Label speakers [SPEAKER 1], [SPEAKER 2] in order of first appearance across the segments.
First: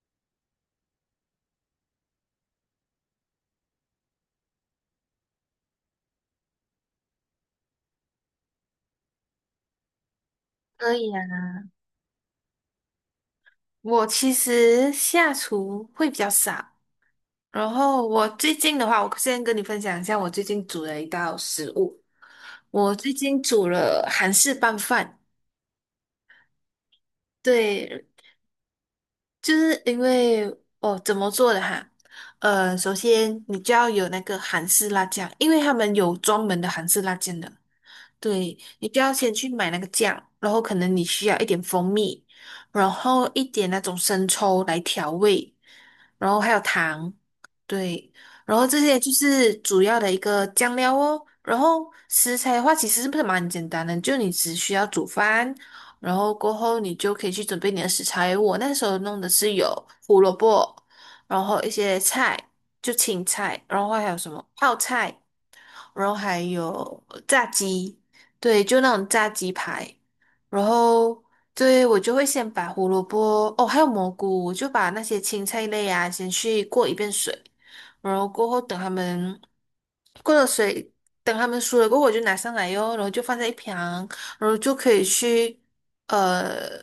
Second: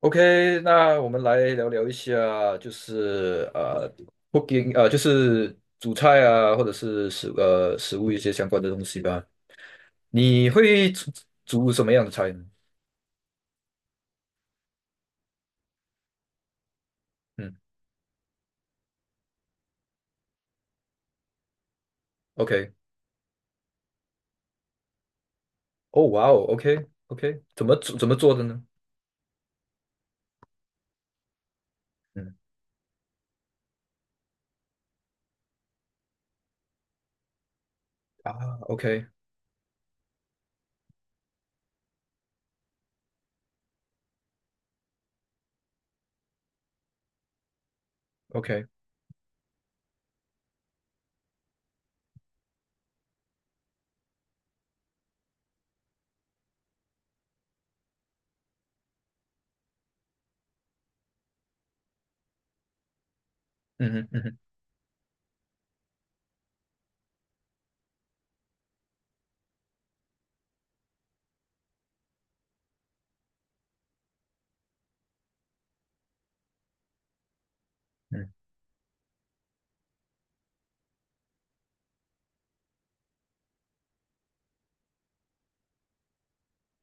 [SPEAKER 1] OK，那我们来聊聊一下，就是cooking， 就是煮菜啊，或者是食物一些相关的东西吧。你会
[SPEAKER 2] 可
[SPEAKER 1] 煮
[SPEAKER 2] 以啊。
[SPEAKER 1] 煮什么样的菜呢？
[SPEAKER 2] 我其实下厨会比较少，
[SPEAKER 1] 嗯
[SPEAKER 2] 然后我最近的话，我先跟你分享一下我最近煮的一道食物。
[SPEAKER 1] ，OK，
[SPEAKER 2] 我最近煮了韩式拌饭，
[SPEAKER 1] 哦，哇哦，OK OK，怎
[SPEAKER 2] 对，
[SPEAKER 1] 么做的呢？
[SPEAKER 2] 就是因为哦，怎么做的哈？
[SPEAKER 1] 嗯
[SPEAKER 2] 首先你就要有那个韩式辣酱，因为他们有专门的韩式辣酱的。对，
[SPEAKER 1] 啊
[SPEAKER 2] 你就
[SPEAKER 1] ，OK
[SPEAKER 2] 要先去买那个酱，然后可能你需要一点蜂蜜，然后一点那种生抽来调味，然后还有糖，对，然后
[SPEAKER 1] OK，
[SPEAKER 2] 这些就是主要的一个酱料哦。然后食材的话，其实是不是蛮简单的，就你只需要煮饭，然后过后你就可以去准备你的食材。我那时候弄的是有胡萝卜，然后一些菜，就青菜，然后
[SPEAKER 1] 嗯哼
[SPEAKER 2] 还有
[SPEAKER 1] 嗯
[SPEAKER 2] 什
[SPEAKER 1] 哼
[SPEAKER 2] 么泡菜。然后还有炸鸡，对，就那种炸鸡排，然后对我就会先把胡萝卜，哦，还有蘑菇，我就把那些青菜类啊先去过一遍水，然
[SPEAKER 1] 嗯
[SPEAKER 2] 后过后等他们过了水，等他们熟了过后，我就拿上来哟，然后就放在一旁，然后就可以去。呃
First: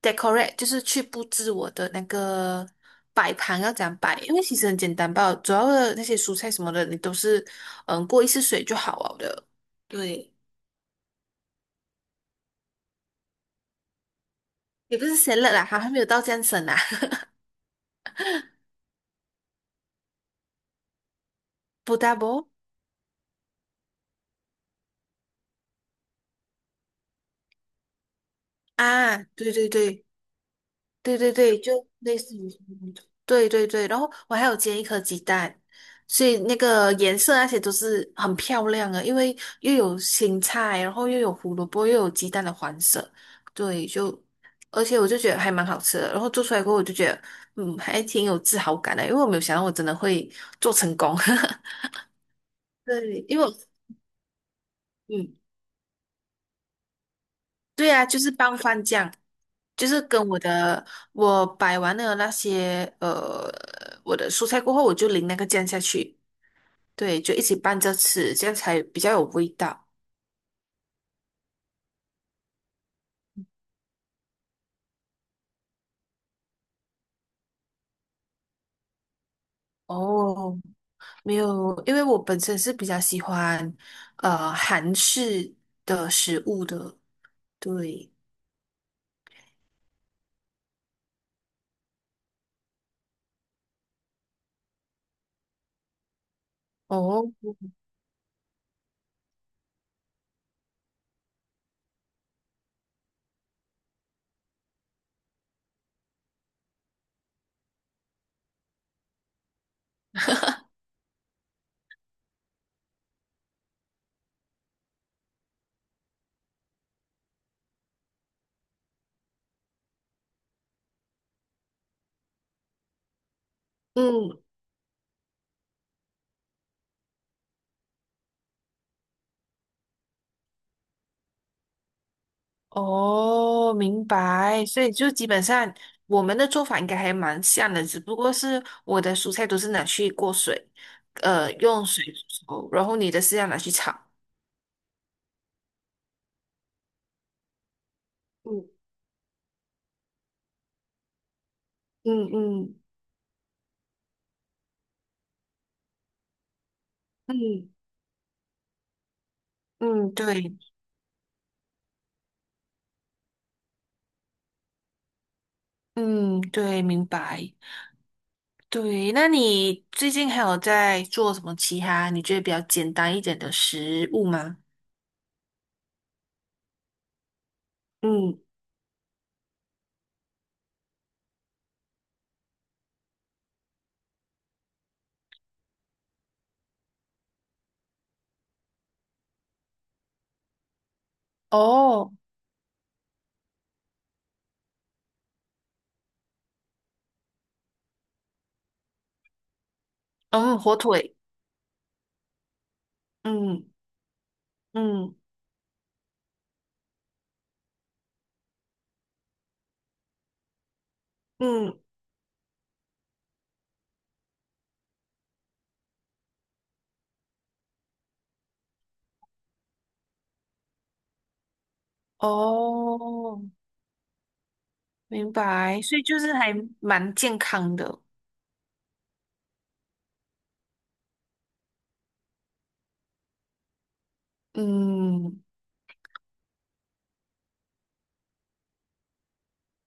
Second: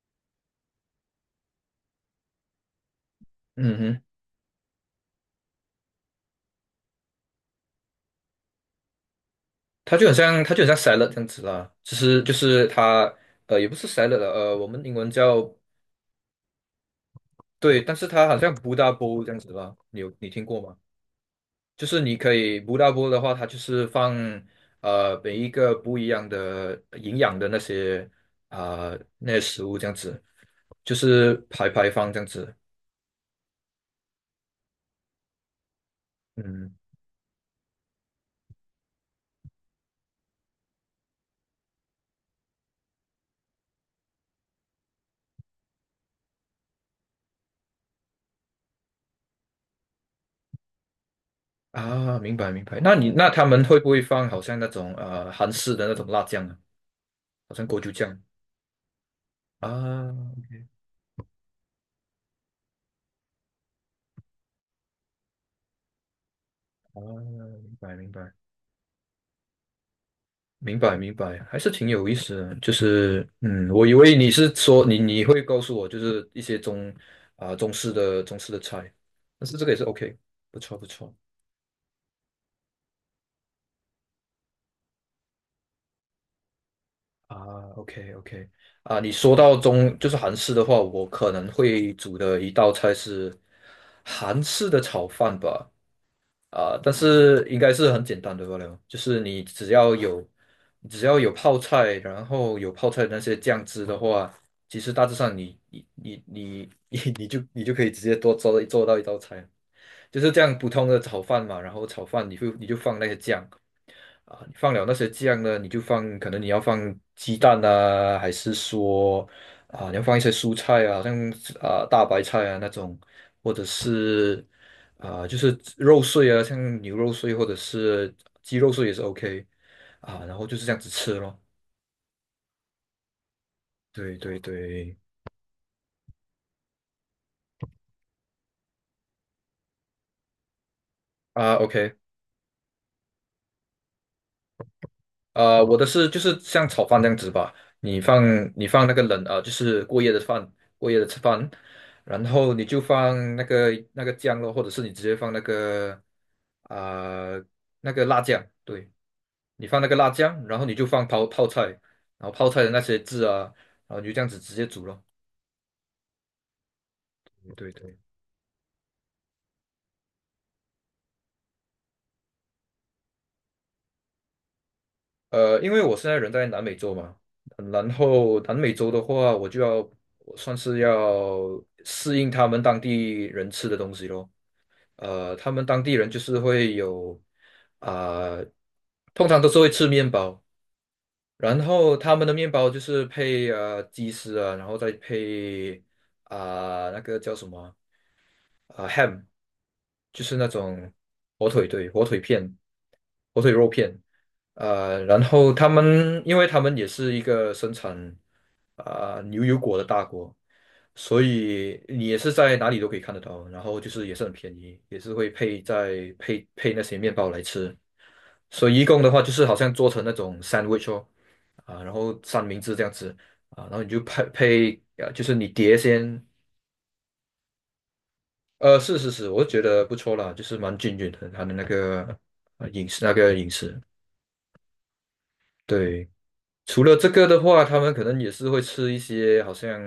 [SPEAKER 2] decorate，就是去布置我的那个摆盘要
[SPEAKER 1] 嗯
[SPEAKER 2] 怎样
[SPEAKER 1] 哼，
[SPEAKER 2] 摆，因为其实很简单吧，主要的那些蔬菜什么的，你都是过一次水就好了的。对，
[SPEAKER 1] 它就很像 salad 这样子啦，其实就是也不是 salad 了，我们英
[SPEAKER 2] 也不
[SPEAKER 1] 文
[SPEAKER 2] 是 s
[SPEAKER 1] 叫
[SPEAKER 2] a 啦，还没有到这样省啊。
[SPEAKER 1] 对，但是它好像 Buddha b o w 这样子啦，你听过吗？就
[SPEAKER 2] 不
[SPEAKER 1] 是
[SPEAKER 2] d o
[SPEAKER 1] 你
[SPEAKER 2] u b
[SPEAKER 1] 可
[SPEAKER 2] e
[SPEAKER 1] 以不大波的话，它就是放每一个不一样的营养的那些啊、
[SPEAKER 2] 啊，
[SPEAKER 1] 那些
[SPEAKER 2] 对
[SPEAKER 1] 食
[SPEAKER 2] 对
[SPEAKER 1] 物这样
[SPEAKER 2] 对。
[SPEAKER 1] 子，就
[SPEAKER 2] 对对
[SPEAKER 1] 是
[SPEAKER 2] 对，
[SPEAKER 1] 排
[SPEAKER 2] 就
[SPEAKER 1] 排放
[SPEAKER 2] 类
[SPEAKER 1] 这样
[SPEAKER 2] 似于
[SPEAKER 1] 子。
[SPEAKER 2] 那种对对对，然后我还有煎一颗鸡蛋，所以那
[SPEAKER 1] 嗯
[SPEAKER 2] 个颜色那些都是很漂亮的，因为又有青菜，然后又有胡萝卜，又有鸡蛋的黄色，对，就而且我就觉得还蛮好吃的，然后做出来过后我就觉得，嗯，还挺有自豪感的，因为我没有想到我真的会做成功，
[SPEAKER 1] 啊，明白明白。那你
[SPEAKER 2] 对，
[SPEAKER 1] 那
[SPEAKER 2] 因
[SPEAKER 1] 他
[SPEAKER 2] 为我
[SPEAKER 1] 们会不会放好像那种
[SPEAKER 2] 嗯。
[SPEAKER 1] 韩式的那种辣酱啊，好像锅就
[SPEAKER 2] 对啊，就
[SPEAKER 1] 酱
[SPEAKER 2] 是拌饭酱，就是
[SPEAKER 1] 啊？
[SPEAKER 2] 跟我的我摆完了那些我的蔬菜过后，我就淋那个酱下去，
[SPEAKER 1] 啊，
[SPEAKER 2] 对，就一起
[SPEAKER 1] 明
[SPEAKER 2] 拌
[SPEAKER 1] 白
[SPEAKER 2] 着
[SPEAKER 1] 明白。
[SPEAKER 2] 吃，这样才比较有味道。
[SPEAKER 1] 明白明白，还是挺有意思的。就是嗯，我以为你是说你会告诉我，就是一些中啊、中式的中式的菜，但是这个也是 OK，
[SPEAKER 2] 哦，
[SPEAKER 1] 不错不错
[SPEAKER 2] 没有，因为我本身是比较喜欢韩式的食物的，
[SPEAKER 1] 啊
[SPEAKER 2] 对，
[SPEAKER 1] ，OK OK 啊，你说到就是韩式的话，我可能会煮的一道菜是韩式的炒饭吧。啊、但
[SPEAKER 2] 哦，
[SPEAKER 1] 是应该是很简单的罢了，就是你只要有，你只要有泡菜，然后有泡菜的那些酱汁的话，其实大致上你 你就可以直接做到一道菜，就是这样普通的炒饭嘛，然后炒饭你就放那些酱，啊，你放了那些酱呢，你就放，可能你要放鸡蛋啊，还是说啊，你要放一些蔬菜啊，好像啊大白菜啊那种，或者
[SPEAKER 2] 嗯。
[SPEAKER 1] 是啊就是肉碎啊，像牛肉碎或者是鸡肉碎也是 OK 啊，然后就是这样子吃咯。
[SPEAKER 2] 哦，明
[SPEAKER 1] 对对
[SPEAKER 2] 白。所以
[SPEAKER 1] 对，
[SPEAKER 2] 就基本上我们的做法应该还蛮像的，只不过是我的蔬菜都是拿去过水，
[SPEAKER 1] 啊
[SPEAKER 2] 用
[SPEAKER 1] OK。
[SPEAKER 2] 水煮，然后你的是要拿去炒。
[SPEAKER 1] 呃，我的是就是像炒饭这样子吧，你放你
[SPEAKER 2] 嗯
[SPEAKER 1] 放那个冷啊，呃就是过夜的饭，过夜的吃饭，然
[SPEAKER 2] 嗯
[SPEAKER 1] 后你就
[SPEAKER 2] 嗯
[SPEAKER 1] 放那个酱咯，或者是你直接放那个啊、呃
[SPEAKER 2] 嗯
[SPEAKER 1] 那个辣酱，对，你放那个辣
[SPEAKER 2] 嗯，
[SPEAKER 1] 酱，
[SPEAKER 2] 对，
[SPEAKER 1] 然后你就放泡泡菜，然后泡菜的那些汁啊，然后你就这样子直接煮咯。
[SPEAKER 2] 嗯对，明白。
[SPEAKER 1] 对对。
[SPEAKER 2] 对，那你最近还有在做什么其他你觉得比较简单一点的食物吗？
[SPEAKER 1] 呃，因为我现在人在南美洲嘛，然后
[SPEAKER 2] 嗯，
[SPEAKER 1] 南美洲的话，我算是要适应他们当地人吃的东西咯。呃，他们当地人就是会有啊、通常都是会吃面包，然后
[SPEAKER 2] 哦，
[SPEAKER 1] 他们的面包就是配鸡丝啊，然后再配啊、那个叫什么啊、ham，就是那
[SPEAKER 2] 嗯，火
[SPEAKER 1] 种
[SPEAKER 2] 腿，
[SPEAKER 1] 火腿对，火腿片，火腿
[SPEAKER 2] 嗯
[SPEAKER 1] 肉片，呃，
[SPEAKER 2] 嗯
[SPEAKER 1] 然后因为他们也是一个生产。啊、牛油果的大国，所
[SPEAKER 2] 嗯，
[SPEAKER 1] 以你也是在哪里都可以看得到，然后就是也是很便宜，也是会配在配配那些面包来吃，所以一共的话就是好像做成那种 sandwich 哦，啊，然后三明治这样子
[SPEAKER 2] 哦。
[SPEAKER 1] 啊，然后你就配，就
[SPEAKER 2] 明
[SPEAKER 1] 是你碟
[SPEAKER 2] 白，所以就
[SPEAKER 1] 先，
[SPEAKER 2] 是还蛮健康的。
[SPEAKER 1] 呃，是是是，我觉得不错啦，就是蛮均匀的，它的那个呃饮食，
[SPEAKER 2] 嗯
[SPEAKER 1] 对。除了这个的话，他们可能也是会吃一些好像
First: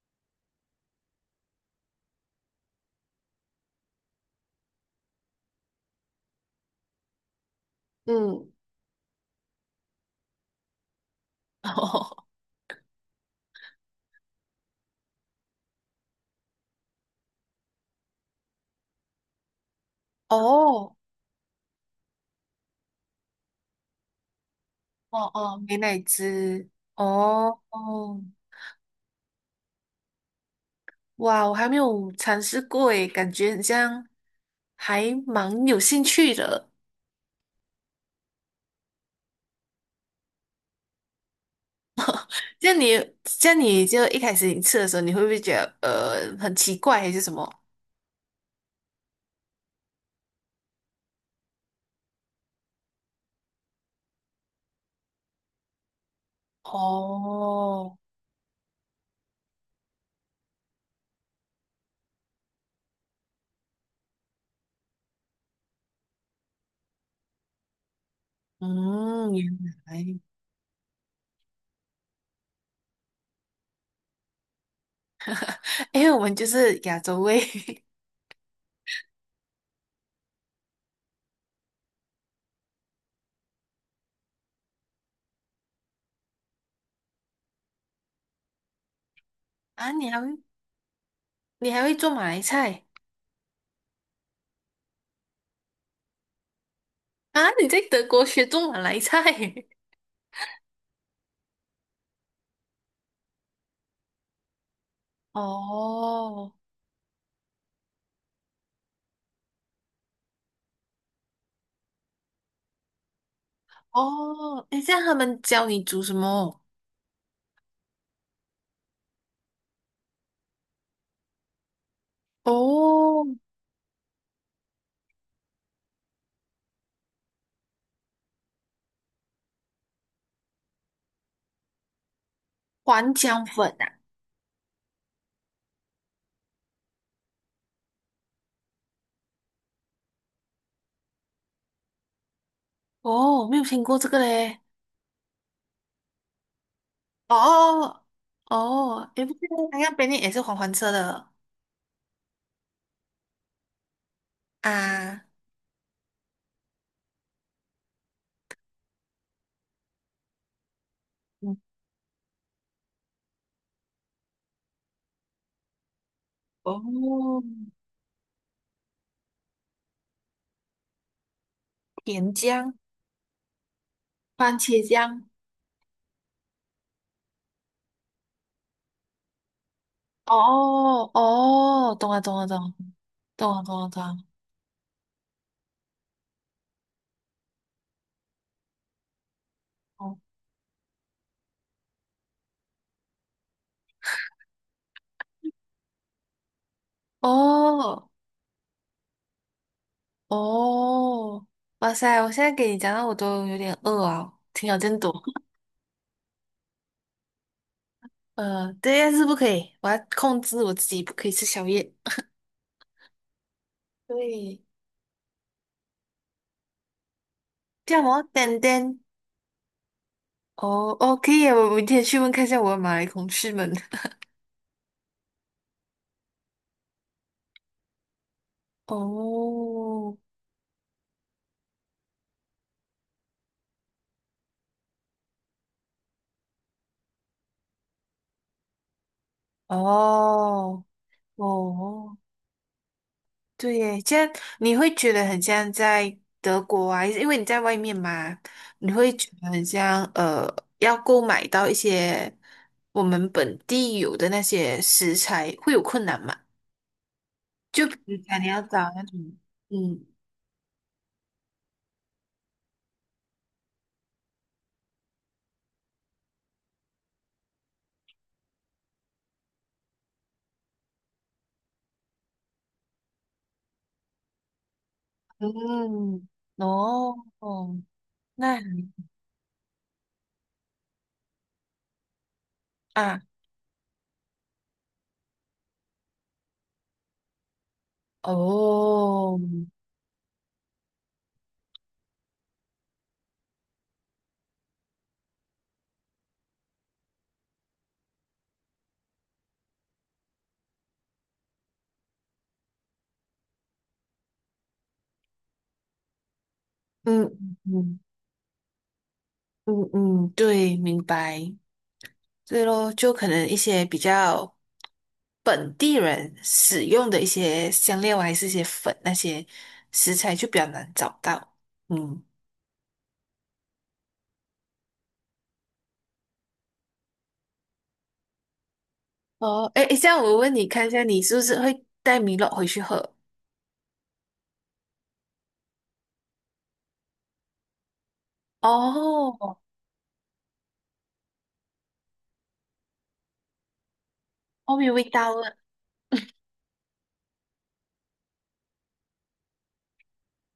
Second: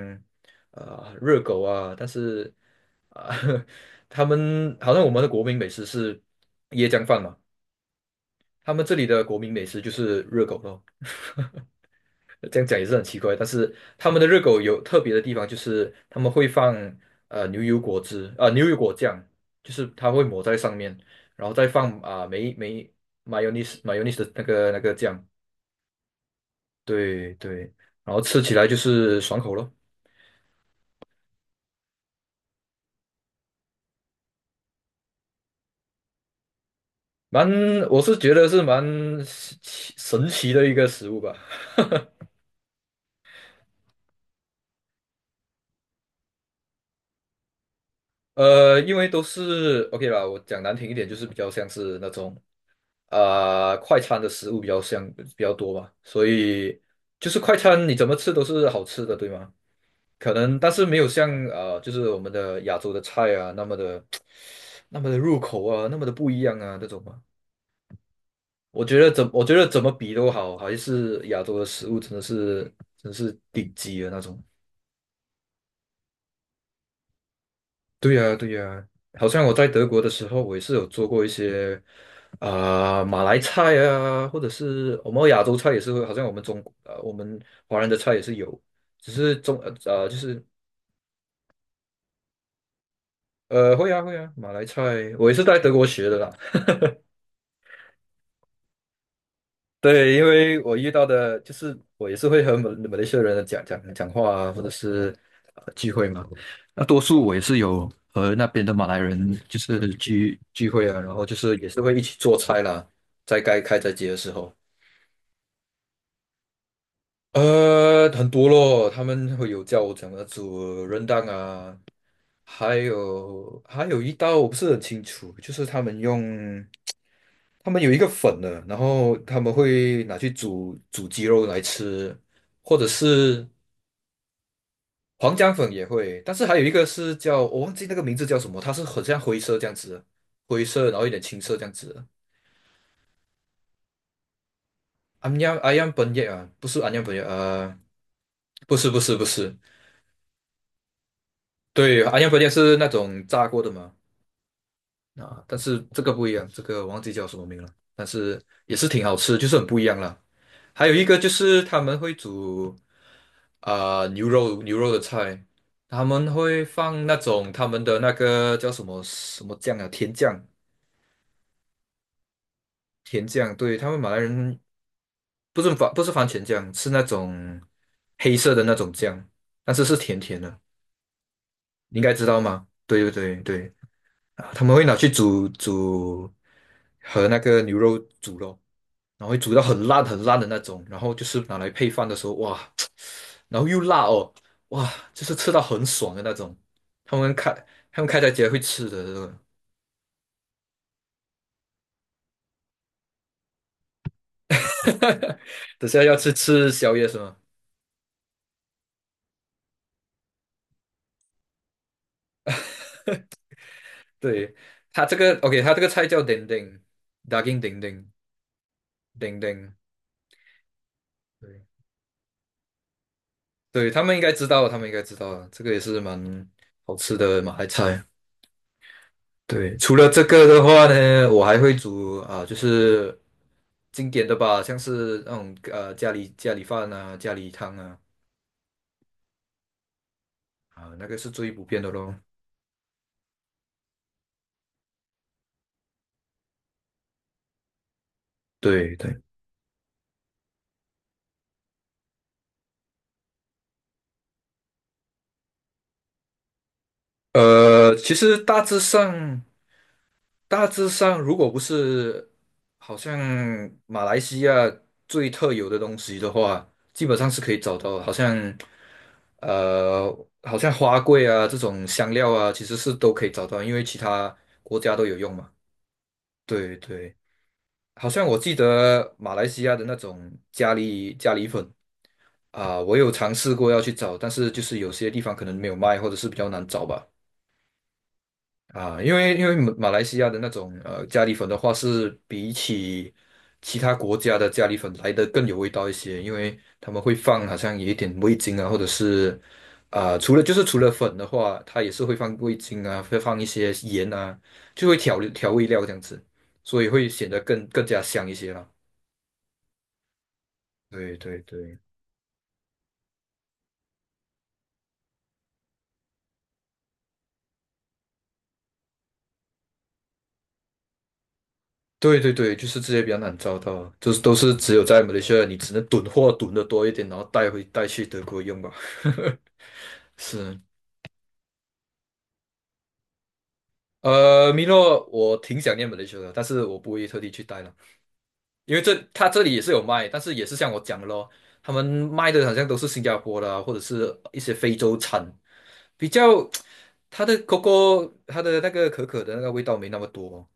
[SPEAKER 1] 啊、热狗啊，但是啊、他们好像我们的国民美食是椰浆饭嘛，
[SPEAKER 2] 嗯，
[SPEAKER 1] 他们这里的国民美食就是热狗咯。这样讲也是很奇怪，但是他们的热狗有特别的地方，就是他们会放呃牛油果汁啊、牛油果酱，就是它会抹在上面，
[SPEAKER 2] 哦
[SPEAKER 1] 然后再放啊、mayonnaise 的那个
[SPEAKER 2] 哦
[SPEAKER 1] 酱，
[SPEAKER 2] 哦，美乃滋，
[SPEAKER 1] 对
[SPEAKER 2] 哦
[SPEAKER 1] 对，然后
[SPEAKER 2] 哦，
[SPEAKER 1] 吃起来就是爽口咯。
[SPEAKER 2] 哇，我还没有尝试过诶，感觉很像还蛮有兴趣的。
[SPEAKER 1] 蛮，我是觉得是蛮神奇的一个食物吧。
[SPEAKER 2] 像你，像你就一开始你吃的时候，你会不会觉得很奇怪还是什么？
[SPEAKER 1] 呃，因为都是 OK 啦，我讲难听一点，就是比较像是那种啊、快餐的食物比较多吧，所以就是快餐你
[SPEAKER 2] 哦，
[SPEAKER 1] 怎么吃都是好吃的，对吗？可能但是没有像，就是我们的亚洲的菜啊那么的 那么的入口啊，那么的不一样啊这种嘛。
[SPEAKER 2] 嗯，
[SPEAKER 1] 我觉
[SPEAKER 2] 原
[SPEAKER 1] 得怎么比
[SPEAKER 2] 来，
[SPEAKER 1] 都好，还是亚洲的食物真是顶级的那种。
[SPEAKER 2] 因为我们就是亚洲胃
[SPEAKER 1] 对呀，对呀，好像我在德国的时候，我也是有做过一些啊、马来菜啊，或者是我们亚洲菜也是会，好像我们华人的菜也是有，只是
[SPEAKER 2] 啊，
[SPEAKER 1] 就是
[SPEAKER 2] 你还会做马来菜？
[SPEAKER 1] 呃会啊会啊，马来菜我也是在德国学的啦，
[SPEAKER 2] 啊，你在德国学做马来菜？
[SPEAKER 1] 对，因为我遇到的，就是我也是会和马来西亚人讲话啊，或者是 呃聚会嘛。
[SPEAKER 2] 哦
[SPEAKER 1] 那多数我也是有和那边的马来人就是聚会啊，然后就是也是会一起做菜啦，在该开斋节的时候。
[SPEAKER 2] 哦，诶，这样他们教你煮什么？
[SPEAKER 1] 呃，很多咯，他们会有叫我怎么煮 r 蛋啊，
[SPEAKER 2] 哦，
[SPEAKER 1] 还有一道我不是很清楚，就是他们有一个粉的，然后他们会拿去煮鸡肉来吃，或者
[SPEAKER 2] 黄姜
[SPEAKER 1] 是
[SPEAKER 2] 粉啊，
[SPEAKER 1] 黄姜粉也会，但是还有一个是叫我忘记那个名字叫什么，它是很像灰色这样子的灰色然后有点青色这样子的。
[SPEAKER 2] 哦，没有听过这个嘞。
[SPEAKER 1] 安阳安阳本叶啊，不是安阳本叶，呃，
[SPEAKER 2] 哦
[SPEAKER 1] 不是不
[SPEAKER 2] 哦，
[SPEAKER 1] 是不
[SPEAKER 2] 也不是，
[SPEAKER 1] 是，
[SPEAKER 2] 它那边也是黄黄色的
[SPEAKER 1] 对，安阳火箭是那种炸过的嘛，
[SPEAKER 2] 啊，
[SPEAKER 1] 啊，但是这个不一样，这个忘记叫什么名了，但是也是挺好吃，就是很不一样了。还有一个就
[SPEAKER 2] 嗯
[SPEAKER 1] 是他们会煮啊、牛肉的菜，他们会
[SPEAKER 2] 哦，
[SPEAKER 1] 放那种他们的那个叫什么什么酱啊，甜酱，
[SPEAKER 2] 甜姜、
[SPEAKER 1] 甜酱，对，他们马来
[SPEAKER 2] 番
[SPEAKER 1] 人
[SPEAKER 2] 茄酱。
[SPEAKER 1] 不是番茄酱，是那种黑色的那种酱，但是是甜甜的，
[SPEAKER 2] 哦哦，
[SPEAKER 1] 你应
[SPEAKER 2] 懂
[SPEAKER 1] 该
[SPEAKER 2] 了
[SPEAKER 1] 知
[SPEAKER 2] 懂
[SPEAKER 1] 道
[SPEAKER 2] 了懂
[SPEAKER 1] 吗？
[SPEAKER 2] 了
[SPEAKER 1] 对对对
[SPEAKER 2] 懂了
[SPEAKER 1] 对。
[SPEAKER 2] 懂了懂了。
[SPEAKER 1] 啊他们会拿去煮和那个牛肉煮咯，然后会煮到很烂
[SPEAKER 2] 哦，
[SPEAKER 1] 很烂的那种，然后就是拿来配饭的时候，哇，然后又辣哦，哇，就是吃到很爽的那种。他们开他们
[SPEAKER 2] 哦
[SPEAKER 1] 开在家会吃的这种，
[SPEAKER 2] 哦，哇塞！我现在给你讲到我都有点饿啊，挺有见多。
[SPEAKER 1] 等下要吃宵夜是吗？
[SPEAKER 2] 对，但是不可以，我要控制我自己，不可以吃宵夜。
[SPEAKER 1] 对，
[SPEAKER 2] 对，
[SPEAKER 1] 他这个 OK，他这个菜叫 dendeng daging d e n
[SPEAKER 2] 叫什
[SPEAKER 1] d
[SPEAKER 2] 么？丹丹。哦哦，可以啊
[SPEAKER 1] 对，
[SPEAKER 2] 我明天去问看一下我的马来同事们。
[SPEAKER 1] 对他们应该知道，他们应该知道，这个也是蛮好吃的马来菜。对，除了
[SPEAKER 2] 哦
[SPEAKER 1] 这个的话呢，我还会煮啊、就是经典的吧，像是那种呃家里饭啊、家里汤啊，
[SPEAKER 2] 哦
[SPEAKER 1] 啊、那个是最普遍的咯。
[SPEAKER 2] 哦。对耶，这样你会觉得很像在德国啊，因为你在外面嘛，你
[SPEAKER 1] 对
[SPEAKER 2] 会
[SPEAKER 1] 对，
[SPEAKER 2] 觉得很像要购买到一些我们本地有的那些食材会有困难嘛？就
[SPEAKER 1] 呃，
[SPEAKER 2] 比
[SPEAKER 1] 其
[SPEAKER 2] 如
[SPEAKER 1] 实
[SPEAKER 2] 讲你
[SPEAKER 1] 大
[SPEAKER 2] 要
[SPEAKER 1] 致
[SPEAKER 2] 找那种，
[SPEAKER 1] 上
[SPEAKER 2] 嗯
[SPEAKER 1] 大致上，如果不是好像马来西亚最特有的东西的话，基本上是可以找到的，好像呃好像花桂啊这种香料啊，其实是都可以找到，因为其他国家都有用嘛。
[SPEAKER 2] 嗯，
[SPEAKER 1] 对对。
[SPEAKER 2] 哦，
[SPEAKER 1] 好像我记
[SPEAKER 2] 那
[SPEAKER 1] 得马来西亚的那种咖喱粉啊，我有
[SPEAKER 2] 啊，
[SPEAKER 1] 尝试过要去找，但是就是有些地方可能没有卖，或者是比较难找吧。啊，
[SPEAKER 2] 哦，
[SPEAKER 1] 因为马来西亚的那种呃咖喱粉的话，是比起其他国家的咖喱粉来的更有味道一些，因为他们会放好像有一点味精啊，或者是啊、除了粉的话，它也是会放味精啊，会放一些盐啊，就会调味料这样子，所以会显
[SPEAKER 2] 嗯
[SPEAKER 1] 得更
[SPEAKER 2] 嗯
[SPEAKER 1] 加香一些啦。
[SPEAKER 2] 嗯嗯，嗯对，明
[SPEAKER 1] 对对
[SPEAKER 2] 白。
[SPEAKER 1] 对
[SPEAKER 2] 对咯，就可能一些比较本地人使用的一些香料啊，还是一些粉那些食材就比较难找到。
[SPEAKER 1] 对
[SPEAKER 2] 嗯，
[SPEAKER 1] 对对，就是这些比较难找到，就是都是只有在马来西亚，你只能囤货囤的多一点，然后带去德国用吧。
[SPEAKER 2] 哦，诶，诶这 样我问
[SPEAKER 1] 是，
[SPEAKER 2] 你看一下，你是不是会带米露回去喝？
[SPEAKER 1] 呃，米诺，我挺想念马来西亚的，但是我不会特地去带了，因为他这里
[SPEAKER 2] 哦，
[SPEAKER 1] 也是有卖，但是也是像我讲的咯，他们卖的好像都是新加坡的啊或者是一些非
[SPEAKER 2] 后面
[SPEAKER 1] 洲
[SPEAKER 2] 味
[SPEAKER 1] 产，
[SPEAKER 2] 道了，
[SPEAKER 1] 比较它的 coco 它的那个可可的那个味道没那么多，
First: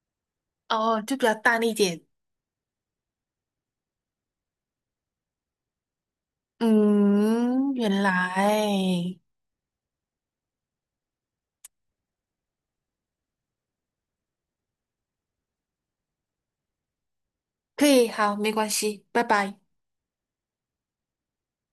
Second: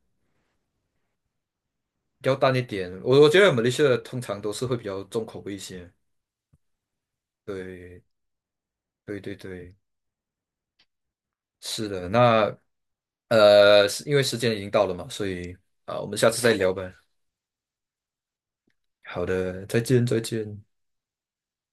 [SPEAKER 2] 哦，就比较淡一点。
[SPEAKER 1] 比较淡一点。我觉得马来西亚的通常都是会比较重口味一些，
[SPEAKER 2] 嗯，
[SPEAKER 1] 对。
[SPEAKER 2] 原来
[SPEAKER 1] 对对对，是的，那呃，是因为时间已经到了嘛，所以啊，我们下次再聊吧。
[SPEAKER 2] 可以，好，没关系，拜
[SPEAKER 1] 好
[SPEAKER 2] 拜。
[SPEAKER 1] 的，再见，再见。